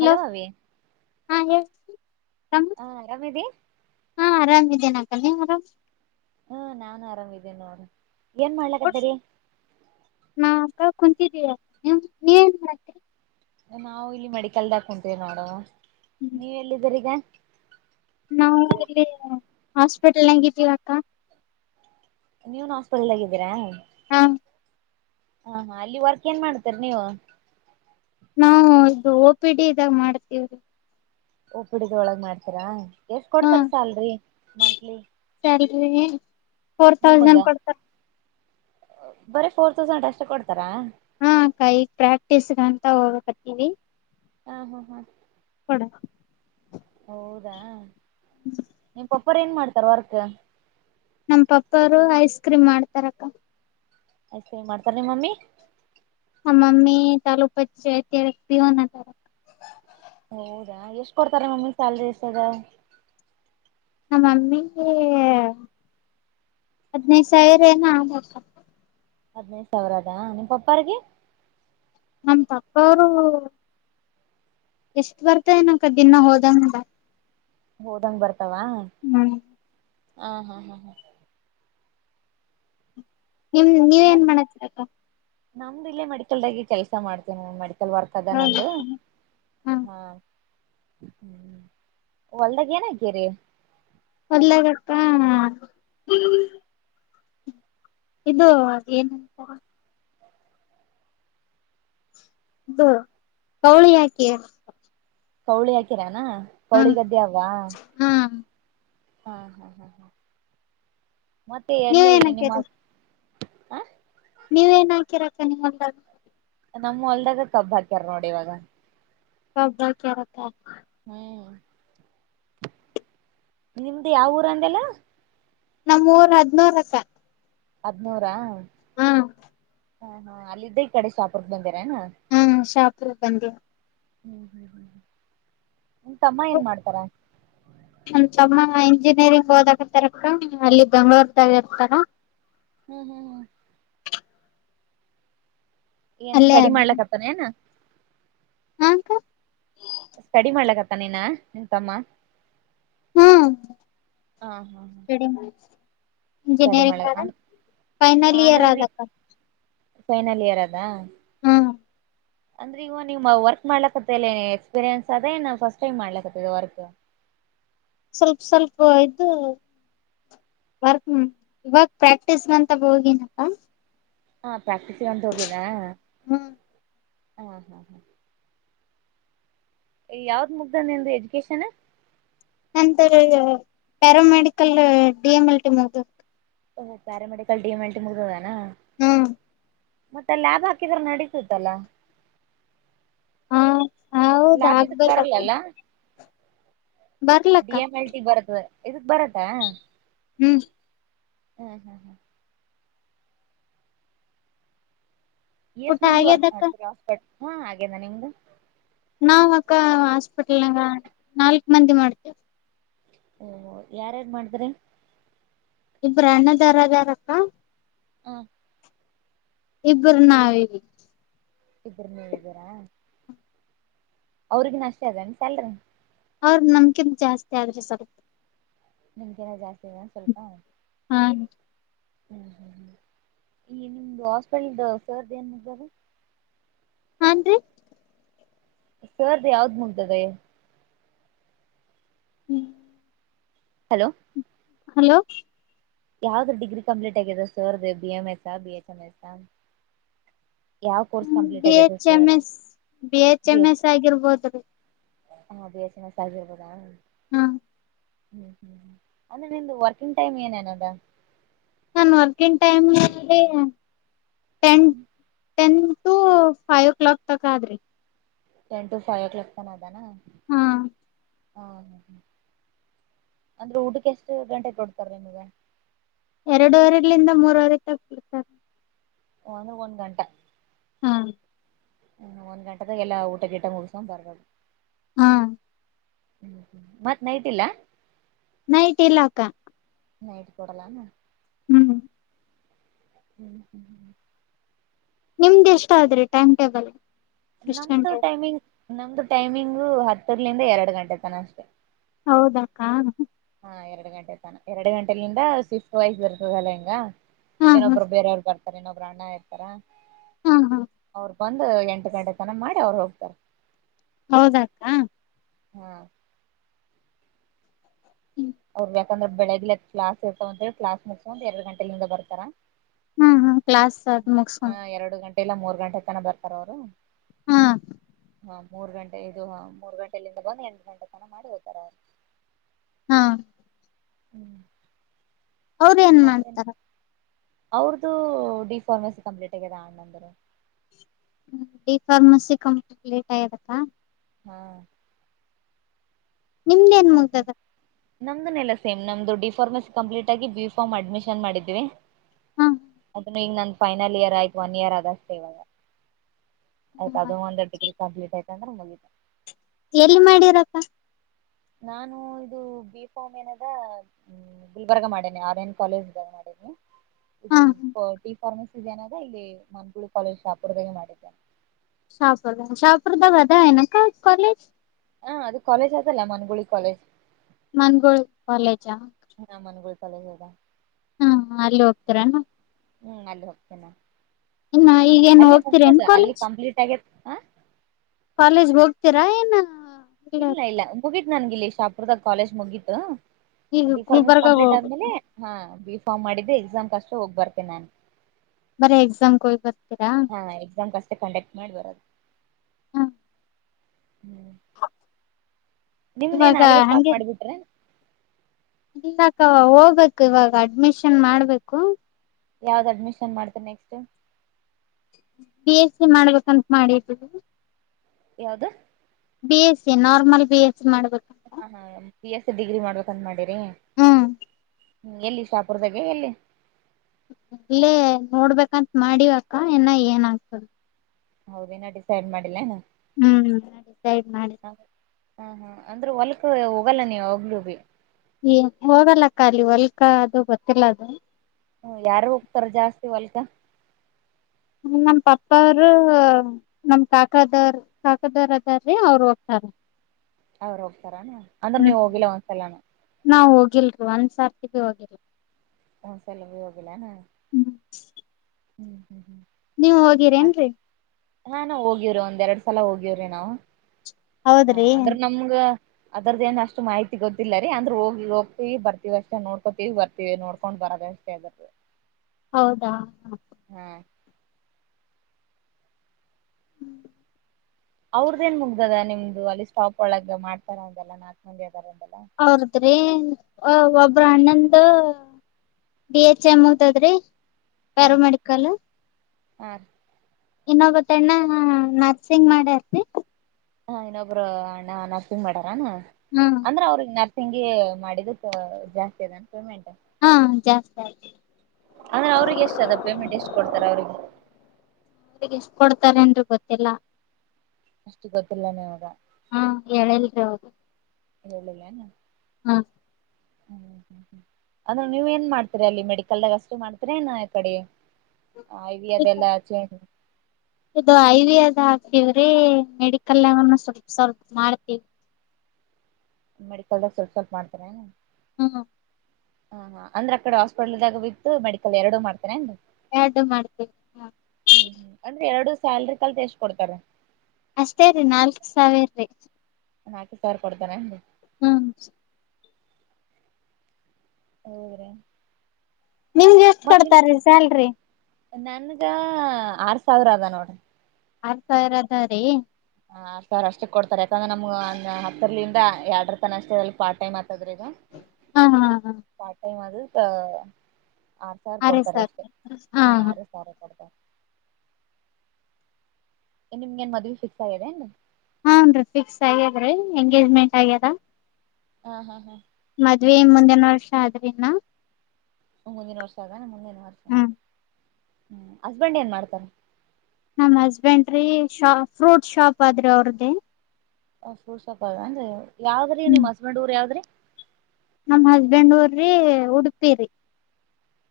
Hello ಅವಿ ಹಾ ಹೇಳ ಹಾ ಆರಾಮದಿ ಹಾ ಆರಾಮ್ ಇದೇ ನಕನ್ನ ಆರಾಮ್ ಹ್ಮ ನಾನು ಆರಾಮ್ಿದ್ದೇನ ಅವ್ರ ಏನ್ ಮಾಡ್ಲಕ್ಕ್ದರಿ ಕುಂತಿದೀಯ ನೀ ನೀವ ನ್ ಮಾಡ್ತರಿ ನಾವು ಇಲ್ಲಿ ಮೆಡಿಕಲ್ದಾಕ ಕುಂಟೀವಿ ನೋಡು ನೀವ ಎಲ್ಲಿದ್ದೀರಿ ಈಗ ನಾವು ಇಲ್ಲಿ ಹಾಸ್ಪಿಟಲ್ ನಂಗವಿ ತ್ತ ನೀವನ್ ಹಾಸ್ಪೆಟಲ್ಾಗಿದ್ದೀರಾ ಹಾ ಹಾ ಹಾ ಅಲ್ಲಿ ವರ್ಕ್ ಏನ್ ಮಾಡ್ತೀರಿ ನೀವು ನಾವವು ಇದು ಪಿ ಡಿ ಇದಾಗ ಮಾಡ್ತಿೀವ್ರಿ ಉಪ್ಪಡಿದ ಒಳಗ್ ಮಾಡ್ತೀರಾ ಎಷ್ಟ ಹಾ ಕೊಡ್ತಾರ ಸ್ಯಾಲ್ರಿ ಮಂತ್ಲಿ ಹ್ಮ ಫೋರ್ ತೌಸಂಡ್ ನಿಮಗ ಕೊಡ್ತಾರೆ ಬರೀ ಫೋರ್ ತೌಸಂಡ್ ಅಷ್ಟೆ ಕೊಡ್ತಾರಾ ಹಾ ಕೈ ಪ್ರಾಕ್ಟೀಸ್ಗಂತ ಹೋಗಕತ್ತೀವಿ ಹಾ ಹಾ ಹಾ ಕೊಡ ಹೌದಾ ನೀ ಪ ಒಪರ್ ಏನ್ ಮಾಡ್ತಾರ ವರ್ಕ್ ನಮ ಪಪ್ಪರು ಐಸ್ ಕ್ರೀಮ್ ಮಾಡ್ತಾರಕ್ಕ ಆಯ್ತ ಮಾಡ್ತಾರ ನಿಮ್ಮಮ್ಮಿ ಹ ಮಮ್ಮೀ ತಲುು ಪತ್ತು ಅ ಪೀವನ ತಾರ ಹೌದಾ ಎಷ್ಟ್ ಕೊಡ್ತಾರ ಮಮ್ಮಿ ಸ್ಯಾಲ್ರಿ ಎಷ್ಟದ ನಮ್ಮಮ್ಮಿಗೆ ಹದ್ನೈದ ಸಾವಿರ ಏನ ಆಗ ಹದ್ನೈದು ಸಾವಿರ ಅದಾ ನಿ ಪಪ್ಪಾರ್ಿಗೆ ನ ತಪ್ಪಾರು ಎಷ್ಟ ಬರ್ತಾ ನಕ ದಿನ ಹೋದಂಗ ಹೋದಂಗ್ ಬರ್ತ ವಾ ಹ್ಮ್ ಹಾ ಹಾ ಹಾ ಹಾ ನಿಮ ನೀವ್ ಏನ್ ಮತ್ ಮಾಡತ್ತೀರಕ್ಕ ನಮ್ದು ಇೇ ಮೆಡಿಕಲ್ದಾಗಿ ಕೆಲಸ ಮಾಡ್ತೇನೆ ಮೆಡಲ್ ಬರ್ತದ ನಂದು ಹೌದಕ್ಕ ಹ ಹಾ ಹ್ಮ ಹೊಲ್ದಾಗ ಏನಾಗ್ಯರಿ ಒಲ್ಲಾಗತ್ತಾ ಇದು ಅ ಏನ್ಂತ ಅದು ಕೌಳಿ ಯಾಕೆ ಕೌಳಿ ಹಾಕಿರ ಕೌಳಿಗದ್ದೆ ಅವ್ವಾ ಹಾ ಹಾ ಹಾ ಹಾ ಹ ಮತ್ತೆ ನೀವ್ ಎಲ್ಲಿ ಏನ್ ನಿಮ್ಮ ಹ ನೀವ ಏನ್ ಹಾಕಿರಕ್ಕ ನೀವೆಲ್ಲ ನಮ್ಮ ಹೊಲ್ದಾಗ ಕಬ್ ಹಾಕ್ಯಾರ ನೋಡಿ ಇವಾಗ ಒಬ್ಬ ಕರತ್ತ ಹ್ಮ್ ನಿಮ್ದು ಯಾವ ಊರ ಅಂದಲ್ಲ ನಮ್ಮೂರ್ ಹದನೂರಕ್ಕ ಹದ್ನೂರಾ ಹಾ ಹಾ ಹಾ ಅಲ್ಲಿದ್ದೇ ಈ ಕಡೆ ಸಾಪ್ರ ಬಂದ ಹ್ಮ ಶಾಪ್ ಬಂದ ಹ್ಮ್ ಹ್ಮ್ ಹ ನ ತಮ್ಮ ಏನ್ ಮಾಡ್ತಾರ ನಮ್ ತಮ್ಮ ಇಂಜಿನಿಯರಿಂಗ್ ಓದಕ ತರಕ ಅಲ್ಲಿ ಬೆಂಗ್ಳೂರ್ದಾಗ ಇರ್ತಾರ ಹ್ಮ್ ಹ್ಮ್ ಹ್ಮ್ ಏನ್, ಅಲ್ಲೇ ಸ್ಟಡಿ ಅದ ಮಾಡ್ಲಕ್ಕತ್ತಾನ ಏನು? [inaudible] ಹಾ, ಅಕ್ಕ.. [inaudible] ಸ್ಟಡಿ, ಮಾಡುಕುಕರುತಣ್ಣ, ನಿನ್ ತಮ್ಮ. [inaudible] ಹ್ಮ್ ಹಾ, ಹಾ, ಹಾ. [inaudible] ಸ್ಟಡಿ ಮಾಡ ಸ್ಟಡಿ ಮಾಡ ಇಂಜಿನಿಯರಿಂಗ್, ಅದೇ, ಫೈನಲ್ ಇಯರ್ ಅಂದ್ರೆ ನೀ ಆದಕ್ಕ? [inaudible] ಫೈನಲ್, ಇಯರ್ ಅದಾ? [inaudible] ಅಂದ್ರೆ ಇಗ ನಿಮ್ಮ ವರ್ಕ್ ಮಾಡ್ಲಕತ್ತಲ್ಲ ಎಕ್ಸ್ಪೀರಿಯನ್ಸ್ ಅದ ಏನು ಫಸ್ಟ್ ಟೈಮ್ ಮಾಡ್ಲಕತ್ತ ವರ್ಕ್. ಸ್ವಲ್ಪ, ಸ್ವಲ್ಪ ಇದು ವರ್ಕ್ ಇವಾಗ ಪ್ರಾಕ್ಟೀಸ್ ಅಂತ ಹೋಗಿನಕ್ಕ. ಹಾ. ಪ್ರಟಿಸ್ಗೆ ಅಂತ ಹೋಗಿದ್ಯ. ಹ್ಮ ಹ್ಮ್ ಹ್ಮ್ಮ್. ಯಾವ್ದ್, ಮುಗ್ದ ನಿಂದು ಎಜುಕೇಶನ್. ನಂತರ ಇದು para medical D M L T ಮುಗ್ದದ. ಓ para medical D M L T ಮುಗ್ದದಾನು. ಹ್ಮ್ ಮತ್ತೆ ಲಬ್ ಹಾಕಿದ್ರೆ ನಡೀತಿತಲ್ಲ. ಹ್ಮ. ಲಾಭ, ಇದಕ್ ಬರಲ್ಲಲ್ಲ. ಡಿ ಬರ್ಲಕ್ಕ ಎಂ, ಎಲ್, ಟಿ ಬರ್ತದ. ಇದಕ್, ಬರತ್ತಾ. ಹ್ಮ್. ಹ್ಮ್, ಹ್ಮ್, ಹ್ಮ್. ಎಷ್ಟ, ಊಟ ಮಂದಿ ವರ್ಕ್, ಆಗ್ಯದಕ್ಕ ಮಾಡುತ್ತಾರೆ ಹಾಸ್ಪಿಟಲ್. ಹಾ, ಹಾಗೇನ ನಿಮ್ದು. ನಾವ, ಅಕ್ಕ ಹಾಸ್ಪಿಟಲ್ಂಗ ನಾಲ್ಕ್ ಮಂದಿ ಮಾಡ್ತೇವೆ. ಓಹೊ ಯಾರ್ಯಾರು ಮಾಡ್ತೀರಿ. ಇಬ್ರು ಅಣ್ಣದೊರು ಅದರಕ್ಕ. ಹ್ಮ ಇಬ್ರು ನಾವಿದಿವಿ. ಇಬ್ರು ನೀವ್ ಇದೀರಾ. ಅವ್ರಿಗನೂ, ಅಷ್ಟೇ ಅದೇ ಏನೂ ಸ್ಯಾಲ್ರಿ. ಅವ್ರ, ನಮ್ಕಿಂತ ಜಾಸ್ತಿ ಆದ್ರಿ ಸ್ವಲ್ಪು. ನಿಮ್ ಕಿನ ಜಾಸ್ತಿ ಅದೇನ್ ಸ್ವಲ್ಪ. ಹ್ಮ್ ರಿ. ಹ್ಮ್, ಹ್ಮ್, ಹ್ಮ, ಈ ನಿಮ್ದು ಹಾಸ್ಪಿಟಾಲ್ಧು, ಸರ್ ಏನ್ ಹೆಸ್ರಾದ. ಹಾನ್ ರಿ ಸರ್ ದು ಯಾವುದು ಮುಗಿದದೆ. ಹ್ಮ ಹಲೋ! ಹಲೋ ಯಾವ್ದ್ರ ಡಿಗ್ರಿ ಕಂಪ್ಲೀಟ್ ಆಗ್ಯದ ಸರ್ ದು ಬಿ ಎಂ ಎಸ್ ಹ ಬಿ ಎಸ್ ಎಂ ಎಸ್ ಹಾ. ಹ್ಮ್, B H, M, S. B H M S, ಹಾಗಿರುಬೋಹುದು ರಿ ಹಾ ಬೀ ಎಸ್ ಎಮ್ ಎಸ್ ಆಗಿರಬೋದಾ. ಹ್ಮ ಹ್ಮ್ ಹ್ಮ್ ಅಂದ್ರೆ ನಿಮ್ದ ವರ್ಕಿಂಗ್ ಟೈಮ್ ಏನೇನದಾ. ನನ್ ವರ್ಕ ಇನ್ ಟೈಮ್ ಅಲ್ಲಿ. [inaudible] Ten to five o'clock ತಕ್ ಆದ್ರಿ. Ten to five o'clock ತನ ಆದನ ಹಾ ಹಾ ಹ ಹ್ಮ್ ಅಂದ್ರೆ ಊಟಕ್ಕೆ ಎಷ್ಟು ಗಂಟೆ ಕೊಡ್ತಾರ ನಿಮಗ ಎರಡೂುವರೆಲಿಂದ ಮೂರವರೆ ತಗಡ್ತಾರೆ ಒನು ಒನ್ ಗಂಟೆ ಹಾ ಹ್ಮ ಒಂದ್ ಗಂಟೆದಾಗ ಎಲ್ಲಾ ಊಟ ಗಿಟ ಮುಗಸಕೊಂಡ್ ಬರೋದು ಹ್ಮ ಹ್ಮ ಮತ್ತ್ ನೈ್ದಿಲ್ಲ ನೈಟ್ ಇಲ್ಲಾಕ್ಕ ನೈಟ್ ಕೊಡಲಾನ ಹ್ಮ್ ಹ್ಮ್ ಹ್ಮ್ ನಿಮ್ದ್ ಎಷ್ಟ ಆದ್ರಿ ಟೈಮ್ ಟೇಬಲ್ ಎಷ್ಟ್ ನಮ್ದು ಗಂಟೆ ಟೈಮಿಂಗ್ ನಮ್ದು ಟೈಮಿಂಗು ಹತ್ತರ್ಲಿಂದ ಎರಡು ಗಂಟೆ ತನ ಅಷ್ಟೇ ಹೌದಾಕ್ಕಾ ಹಾ ಎರಡು ಗಂಟೆ ತನ ಎರಡು ಗಂಟೆಲಿಿಂದ ಸ್ವಿಫ್ಟ್ ವೈಸ್ ಬರ್ತದಲ್ಲಾ ಹಿಂಗ ನ ಹಾ ಅಪರ ಬರ ಯ ಸ ನೋ ಬ್ರಾಣ ಇರ್ತಾ ಹಾ ಹಾ ಒಂದು ಎಂಟು ಗಂಟೆ ತನಕ ಮಾಡಿ ಅವ್ರು ಹೋಗ್ತಾರೆ ಹೌದಾಕ್ಕ ಹ್ಮ್ ಅವ್ರ ಯಕಂದ್ರ ಬೆಳಗ್ಿ ಅ ಕ್ಲಾಸ್ ಇರ್ತಾವ ಅಂದ್ರೆ ಕ್ಲಾಸ್ ಮುಕ್ಸ ಒಂದ್ ಎರಡು ಗಂಟೆಲಿಂದ ಬರ್ತಾರ ಹ್ಮ್ ಹ್ಮ ಕ್ಲಾಸ್ ಮುಗಸ್ಕೊಂಡ ಮ ಎಲ್ಲ ಮೂರ್ ಗಂಟೆ ತನ ಬರ್ತಾರ ಅವ್ರು ಹಾ ಹಾ ಮೂರ್ ಗಂಟೆ ಇದು ಹಾ ಮೂರ್ ಗಂಟೆೆಯಲ್ಲಿಂದ ಬಂದು ಎಂಟ ಗಂಟೆ ತನ ಮಾಡಿ ಓ್ತಾರ ಅವರು ಹ್ಮ ಹ್ಮ್ ಅವ್ರ ಏನ್ ಮಾಡ್ತಾರ ಅವ್ರದುು ಡಿಫಾರ್ಮಸಿ ಕಂಪ್ಲೀಟ್ ಆಗ್ಯದ ಅಣ್ಣಂದರು ಡಿಫಾರ್ಮಸಿ ಕಂಪ್ಲೀಟ್ ಆಯ್ಯದಕ್ಕ ಹ್ಮ್ ನಿಮ್ದ ಏನ್ ಮುತದ ನಮ್ದುನೆೆಲ್ಲ ಸೇಮ್ ನಮ್ದು ಡಿ ಫಾರ್ಮಸಿ ಕಂಪ್ಲೀಟ್ ಆಗಿ ಬಿ ಫಾರ್ಮ್ ಅಡ್ಮಿಷನ್ ಮಾಡಿದ್ವಿ ಹಾ ಈಗ ಅದನ್ನು ನನ್ ಫೈನಲ್ ಇಯರ್ ಆಯ್ತು ಒನ್ ಇಯರ್ ಅದಷ್ಟೇ ಇವಾಗ ಆಯ್ತು ಅದು ಒಂದೆರಡು ಡಿಗ್ರಿ ಕಂಪ್ಲೀಟ್ ಆಯತ ಅಂದ್ರೆ ಮುಗಿತ ಎಲ್ಲಿ ಮಾಡಿರಪ್ಪ ನಾನು ಇದು ಬಿ ಫೋಮ್ ಏನದ ಗುಲ್ಬರ್ಗ ಮಾಡೇನೆ ಆರ್ ಎನ್ ಕಾಲೇಜ್ಾಗ ಮಾಡೇನಿ ಹಾ ಹಾ ಇದುಟಿ ಫಾರ್ಮಸಿನ ಇಲ್ಲಿ ಮಕುಳಿ ಕಾಲೇಜ್ ಶಾಪುರದಾಗೆ ಮಾಡಿದ್ದ ಶಾಹಪುರದ ಶಾಹಪುರದ ಬಾ ನ ಕ ಕಾಲಜ ಹಾ ಅದು ಕಾಲೇಜ್ ಅದಲ್ಲ ಮನಗುಳಿ ಕಾಲೇಜ್ ಮನ್ಗೂಳ್ ಕಾಲೇಜಾ ಸಾಲಂಗಾ ಹಾ ಅಲ್ಲಿ ಹೋಗ್ತರ ಹ್ಮ್ ಅಲ್ಲಿ ಹೋಗತೇನಾ ಈಗೇನ್ ಅಲ್ಲಿ ಹೋಗ್ತೀರೇನ್ ಮುಗ್ದದ ಅಲ್ಲಿ ಕಂಪ್ಲೀಟ್ ಆಗೇ ಕಾಲೇಜ್ ಹೋಗ್ತೀರಾ ಏನ್ ಇಲ್ಲ ಇಲ್ಲ ಮುಗೀತು ನನ್ಗ ಇಲ್ಲಿ ಶಾಪುರದಾಗ ಕಾಲೇಜ್ ಮುಗೀಿತು ಈಗ ಡಿಫಾರ್ಮಸ್ ಗುಲ್ಬರ್ಗಾಗ ಕಂಪ್ಲೀಟ್ ಹೋಗ್ಬೇಕು ಆದ್ಮೇಲೆ ಹಾ ರಿಫಾರ್ಮ್ ಮಾಡಿದೆ ಎಕ್ಸಾಮ್ ಕಷ್ಟ ಹೋಗ್ ಬರ್ತೆೇನೆ ನಾನ್ ಬರ ಎಕ್ಸಾಮ ಕ ಬ ಹಾ ಎಕ್ಸಾಮ್ ಅಷ್ಟೇ ಕಂಡಕ್ಟ್ ಮಾಡಿ ಬರೋದು ಹ್ಮ ಹ್ಮ್ ನಿಮ್್ದೇನ್ ಇವಾಗ ಅಲ್ಲಿಿಗೆ ಸ್ಟಾಪ್ ಮಾಡಿಬಿಟ್ರೆ ಇಲ್ಲಾಕ್ಕವಾ ಹೋಗ್ಬೇಕು ಇವಾಗ ಅಡ್ಮಿಷನ್ ಮಾಡ್ಬೇಕು ಯಾವ್ದ್ ಅಡ್ಮಿಷನ್ ಮಾಡ್ತಾರೆ ನೆಕ್ಸ್ಟ್ ಬಿ ಎಸ್ ಸಿ ಮಾಡ್ಬೇಕಂತ ಮಾಡಿದ್ದೀವಿ ಯಾವ್ದ B S C normal B S C ಮಾಡ್ಬೇಕಂತ ಹ ಹಾ ಪ ಎಸ್ ಡಿಗ್ರಿ ಮಾಡಬೇಕ ಅಂತ ಮಾಡಿರಿ ಹ್ಮ್ ಹ್ಮ್ ಎಲ್ಲಿ ಶಾಪುರದಾಗೆ ಎಲ್ಲಿ ಅಲ್ಲೇ ನೋಡ್ಬೇಕಂತ ಮಾಡಿವಕ್ಕ ಇನ್ನ ಏನ್ ಆಗ್ತದೆ ಹೌದೇನ ಡಿಸೈಡ್ ಮಾಡಿಲ್ಲನ ಹ್ಮ್ ಮಾಡಿ ಸರಿ ಮಾಡಿ ಹ್ಮ ಹ್ಮ ಅಂದ್ರೆ ಹೊಲ್ಕ್ ಹೋಗಲ್ಲ ನೀವ ಹೋಗಲುೂ ಬಿೀ ಏ ಹೋಗಲ್ಲ ಖಾಲಿ ಹೊಲ್ಕಾ ಅದು ಗೊತ್ತಿಲ್ಲ ಅದು ಹ ಯಾರು ಹೋಗ್ತಾರ ಜಾಸ್ತಿ ಹೊಲ್ಕ ನಮ್ ಪಪ್ಪ ಅವರು ನಮ ಕಾಕದ ಕಾಕದಾರ್ ಅದೀ ಅವರು ಹೋಗ್ತಾರ ಅವ್ರ ಹೋಗ್ತಾರಾನ ಅಂದ್ರೆ ನೀವ ಹ್ಮ್ ಹೋಗಿಲ್ಲ ಒಂದ್ಸಲಾನ ನಾವ್ ಹೋಗಿಲ್ರಿ ಒಂದ್ ಸರ್ತಿ ಭಿ ಹೋಗಿರ ಹ ಸಲ್ಲ ಹೋಗಲ್ಲಣ ಹ್ಮ್ ಹ್ಮ್ ಹ್ಮ್ ನೀವು ಹೋಗಿರ ನ್ರಿ ಹಾ ನಾವವು ಹೋಗಿವವ್ರಿ ಒಂದ್ ಎರಡ್ ಸಲ ಹೋಗಿವವ್ರಿ ನಾವವು ಹಾ ಹೌದ್ರಿ ಅ್ರೆ ನಮಗ ಅದರ್ದೇನು ಅಷ್ಟು ಮಾಹಿತಿ ಗೊತ್ತಿಲ್ಲ ರಿ ಅಂದ್ರೆ ಹೋಗಿ ಹೋಗ್ತಿವಿ ಬರ್ತಿವಿ ಅಷ್ಟೇ ನೋಡ್ಕೋತೀವಿ ಬರ್ತಿವಿ ನೋಡ್ಕೊಂಡ್ ಬರದ ಅಷ್ಟೇ ಅದು ಹೌದಾ ಹ್ಮು ಅವ್ರದೇನ್ ನಿಮ್ದಾಗ ನಿಮ್ದು್ ಒಲಿಸ್ವಾಪ್ ಒಳಗ ಮಾಡ್ತಾರಂದಲ್ಲ ನಾಕ ಮಂದೆ ಅವ್ರಿದ್ರಿ ಔ ಒಬ್ ಪ್ರ ಅಣ್ಣಂಗೆ ಡಿ ಎಚ್ ಎಂ ಹಂತಿದ್ರಿ ಪ್ಯಾರಾಮೆಡಿಕಲ್ಲು ಹ್ಮು ಇನ್ನೊಬ್ಬತ್ತಣ್ಣಾ ನರ್ಸಿಂಗ್ ಮಾಡತ್ತಿ ಹ ಇನ್ನೊಬ್ರು ಅಣ್ಣಾ ನರ್ಸಿಂಗ್ ಮಾಡ ತಾನೆ ಹಾ ಅಂದ್ರೆ ಅವ್ರಿಗೆ ನರ್ ತಂಗಿ ಮಾಡಿದುಕ್ಕ ಜಾಸ್ತಿ ಅದನ್ ಪೇಮೆಂಟು ಹಾ ಜಾಸ್ತಿ ಆಯ್ತು ಆಮೇಲೆ ಅವ್ರಿಗೆ ಎಷ್ಟಾಗುತ್ತ್ ಪೇಮೆಂಟ್ ಎಷ್ಟು ಕೊಡ್ತಾರೆ ಅವ್ರಿಗೆ ಕೊಡ್ತಾರೆನ್ರಿ ಗೊತ್ತಿಲ್ಲ ಅಷ್ಟು ಗೊತ್ತಿಲ್ಲ ನಿವುಗ ಹ [inaudible] ಹೇಳ್ಳಿಲ್ಲೇನು ಹ್ಮು ಅಣ್ಣ ನೀವೇನ್ ಮಾಡ್ತೀರ ಅಲ್ಲಿ ಮೆಡಿಕಲ್ದಾಗ ಅಷ್ಟೇ ಮಾಡ್ತೀರ ಇನ್ನ ಯಕಡಿ [inaudible] ಇವ್ರೇ ಮೆಡಿಕಲ್ನಾವನ್ನ ಸೊಪ್ ಸ್ವಲ್ಪ ಮಾಡ್ತೀದ್ ಮೆಡಿಕಲ್ದಾಗ ಸ್ವಲ್ಪ ಸ್ವಲ್ಪ ಮಾಡ್ತನೆ ಹ್ಮು ಹಾ ಹಾ ಅಂದ್ರ ಅಕಡೆ ಹಾಸ್ಪಿಟಲ್ದಾಗ ಬಿತು ಮೆಡಿಕಲ್ ಎರಡುೂ ಮಾಡ್ತೇನೆ ಅಂದ ಎರ್ಡು ಮಾಡ್ಬೇಕ್ ಹಾ ಹ್ಮ್ ಅಂದ್ರೆ ಎರಡು ಸ್ಯಾಲ್ರಿ ಕಲ್ತು ಎಷ್ಟು ಕೊಡ್ತಾರೆ ಅಷ್ಟೇ ರೀ ನಾಲ್ಕ್ ಸಾವಿರ್ ರೀ ನಾಕೆ ಸವ್ರ್ ಕೊಡ್ತಾನೆರ್ರಿ ಹ್ಮ್ ಹೌರೇ ನಿಮ್ಗೆಷ್ಟು ಕೊಡ್ತಾರೀ ಸ್ಯಾಲ್ರಿ ನನಗಾ ಆರು ಸಾವಿರ ಅದ ನೋಡ್ರಿ ಆರ್ ಸಾವಿರ ಅದ ರೀ ಹ ಆರ್ಸಾವಿರ ಅಷ್ಟಕ್ ಕೊಡ್ತಾರೆ ಯಾಕಂದ್ರೆ ನಮ್ಗಂಗ ಹತ್ತರ್ಲಿಂದ ಎರ್ಡರುತನ ಅಷ್ಟೆ ಅಲ್ಲಿ ಪಾರ್ಟೈಮ್ ಆಯ್ತದ್ರಿ ಅದು ಹಾ ಹಾ ಹಾ ಹಾ್ ಆರ್ಸಾವಿರ್ ಆರೇ ಕೊಡ್ತಾರೆ ಸಾಕ್ ಅಷ್ಟೆ ಹಾ ಹ ಹಾ ಆರೆ ಸಾವಿರ ಕೊಡ್ತಾರೆ ಏನ್ ನಿಮ್ಗೇನ್ ಮದ್ವಿ ಫಿಕ್ಸ್ ಆಗಿದೆನ್ ಹಾನ್ರಿ ಫಿಕ್ಸ್ ಆಗ್ಯದ್ರೀ ಎಂಗೇಜ್ಮೆಂಟ್ ಆಗ್ಯದ ಹಾ ಹಾ ಹಾ ಮದ್ವೆ ಮುಂದಿನ ವರ್ಷ ಆದ್ರಿಿನ ಹ ಮುಂದಿನವ ವರ್ಷ ಸಾವ ನಮ್ಮ ಮುಂದೆ ಯ ಹ್ಮ ಹಸ್ಬೆಂಡ್ ಏನ್ ಮಾಡ್ತಾರ ನಮ ಹಸ್ಬೆಂಡ್ರಿ ಶಾ ಫ್ರೂಟ್ ಶಾಪ್ ಆದ್ರಿ ಅವ್ರ್ದೇ ಫ್ರೂಟ್ ಶಾಪ್ ಅಂದ್ರ ಯಾವ್ರಿ ನಿಮ್ ಹಸ್ಬೆಂಡ್ ಊರ್ ಯಾವ್ದ್ರಿ ನಮ ಹಸ್ಬೆಂಡ್ ಊರ್ರಿ ಉಡುಪಿ ರರಿ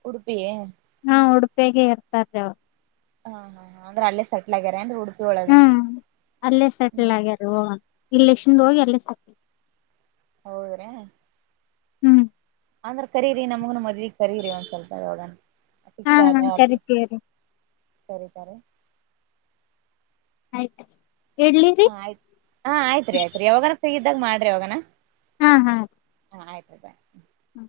ಉಡುಪಿಯೇ ಹಾ ಉಡುಪೆಗೆ ಇರ್ತಾರೀ ಅವ್ರು ಹಾ ಹಾ ಅ್ರ ಅಲ್ಲೇ ಸೆಟ್ ಆಗ್ಯಾರ ಅಂದ್ರೆ ಹಡು ಹ್ಮ್ ಅಲ್ಲೇ ಸೆಟಲ್ ಆಗ್ಯಾರ ಇಲ್ಲ ಶಿಂದ ಹೋಗಿ ಅಲ್ಲ ಸಾಕ ಹೌದ್ರೀ ಹ್ಮ್ ಅಂದ್ರ ಕರೀರಿ ನಮಗನು ಮದವಿ ಗಿ ಕರೀರಿ ಒಂದ್ವಲ್ಪ ಇವಾಗ ಹಾ ಹಾ ಕರಿತೀರಿ ತರಕಾರೆ ಆಯ್ತಾ ಹ ಆಯ್ತತ್ ಹಾ ಆಯ್ತ್ರಿ ಆಯ್ತ್ರಿ ಯಾವಾಗ ಹ ಇದಾಗ ಮಾಡ್ರಿ ಅವಾಗನಾ ಹ್ಮ ಹಾ ಹಾ ಆಯ್ತ ಹ್ಮ್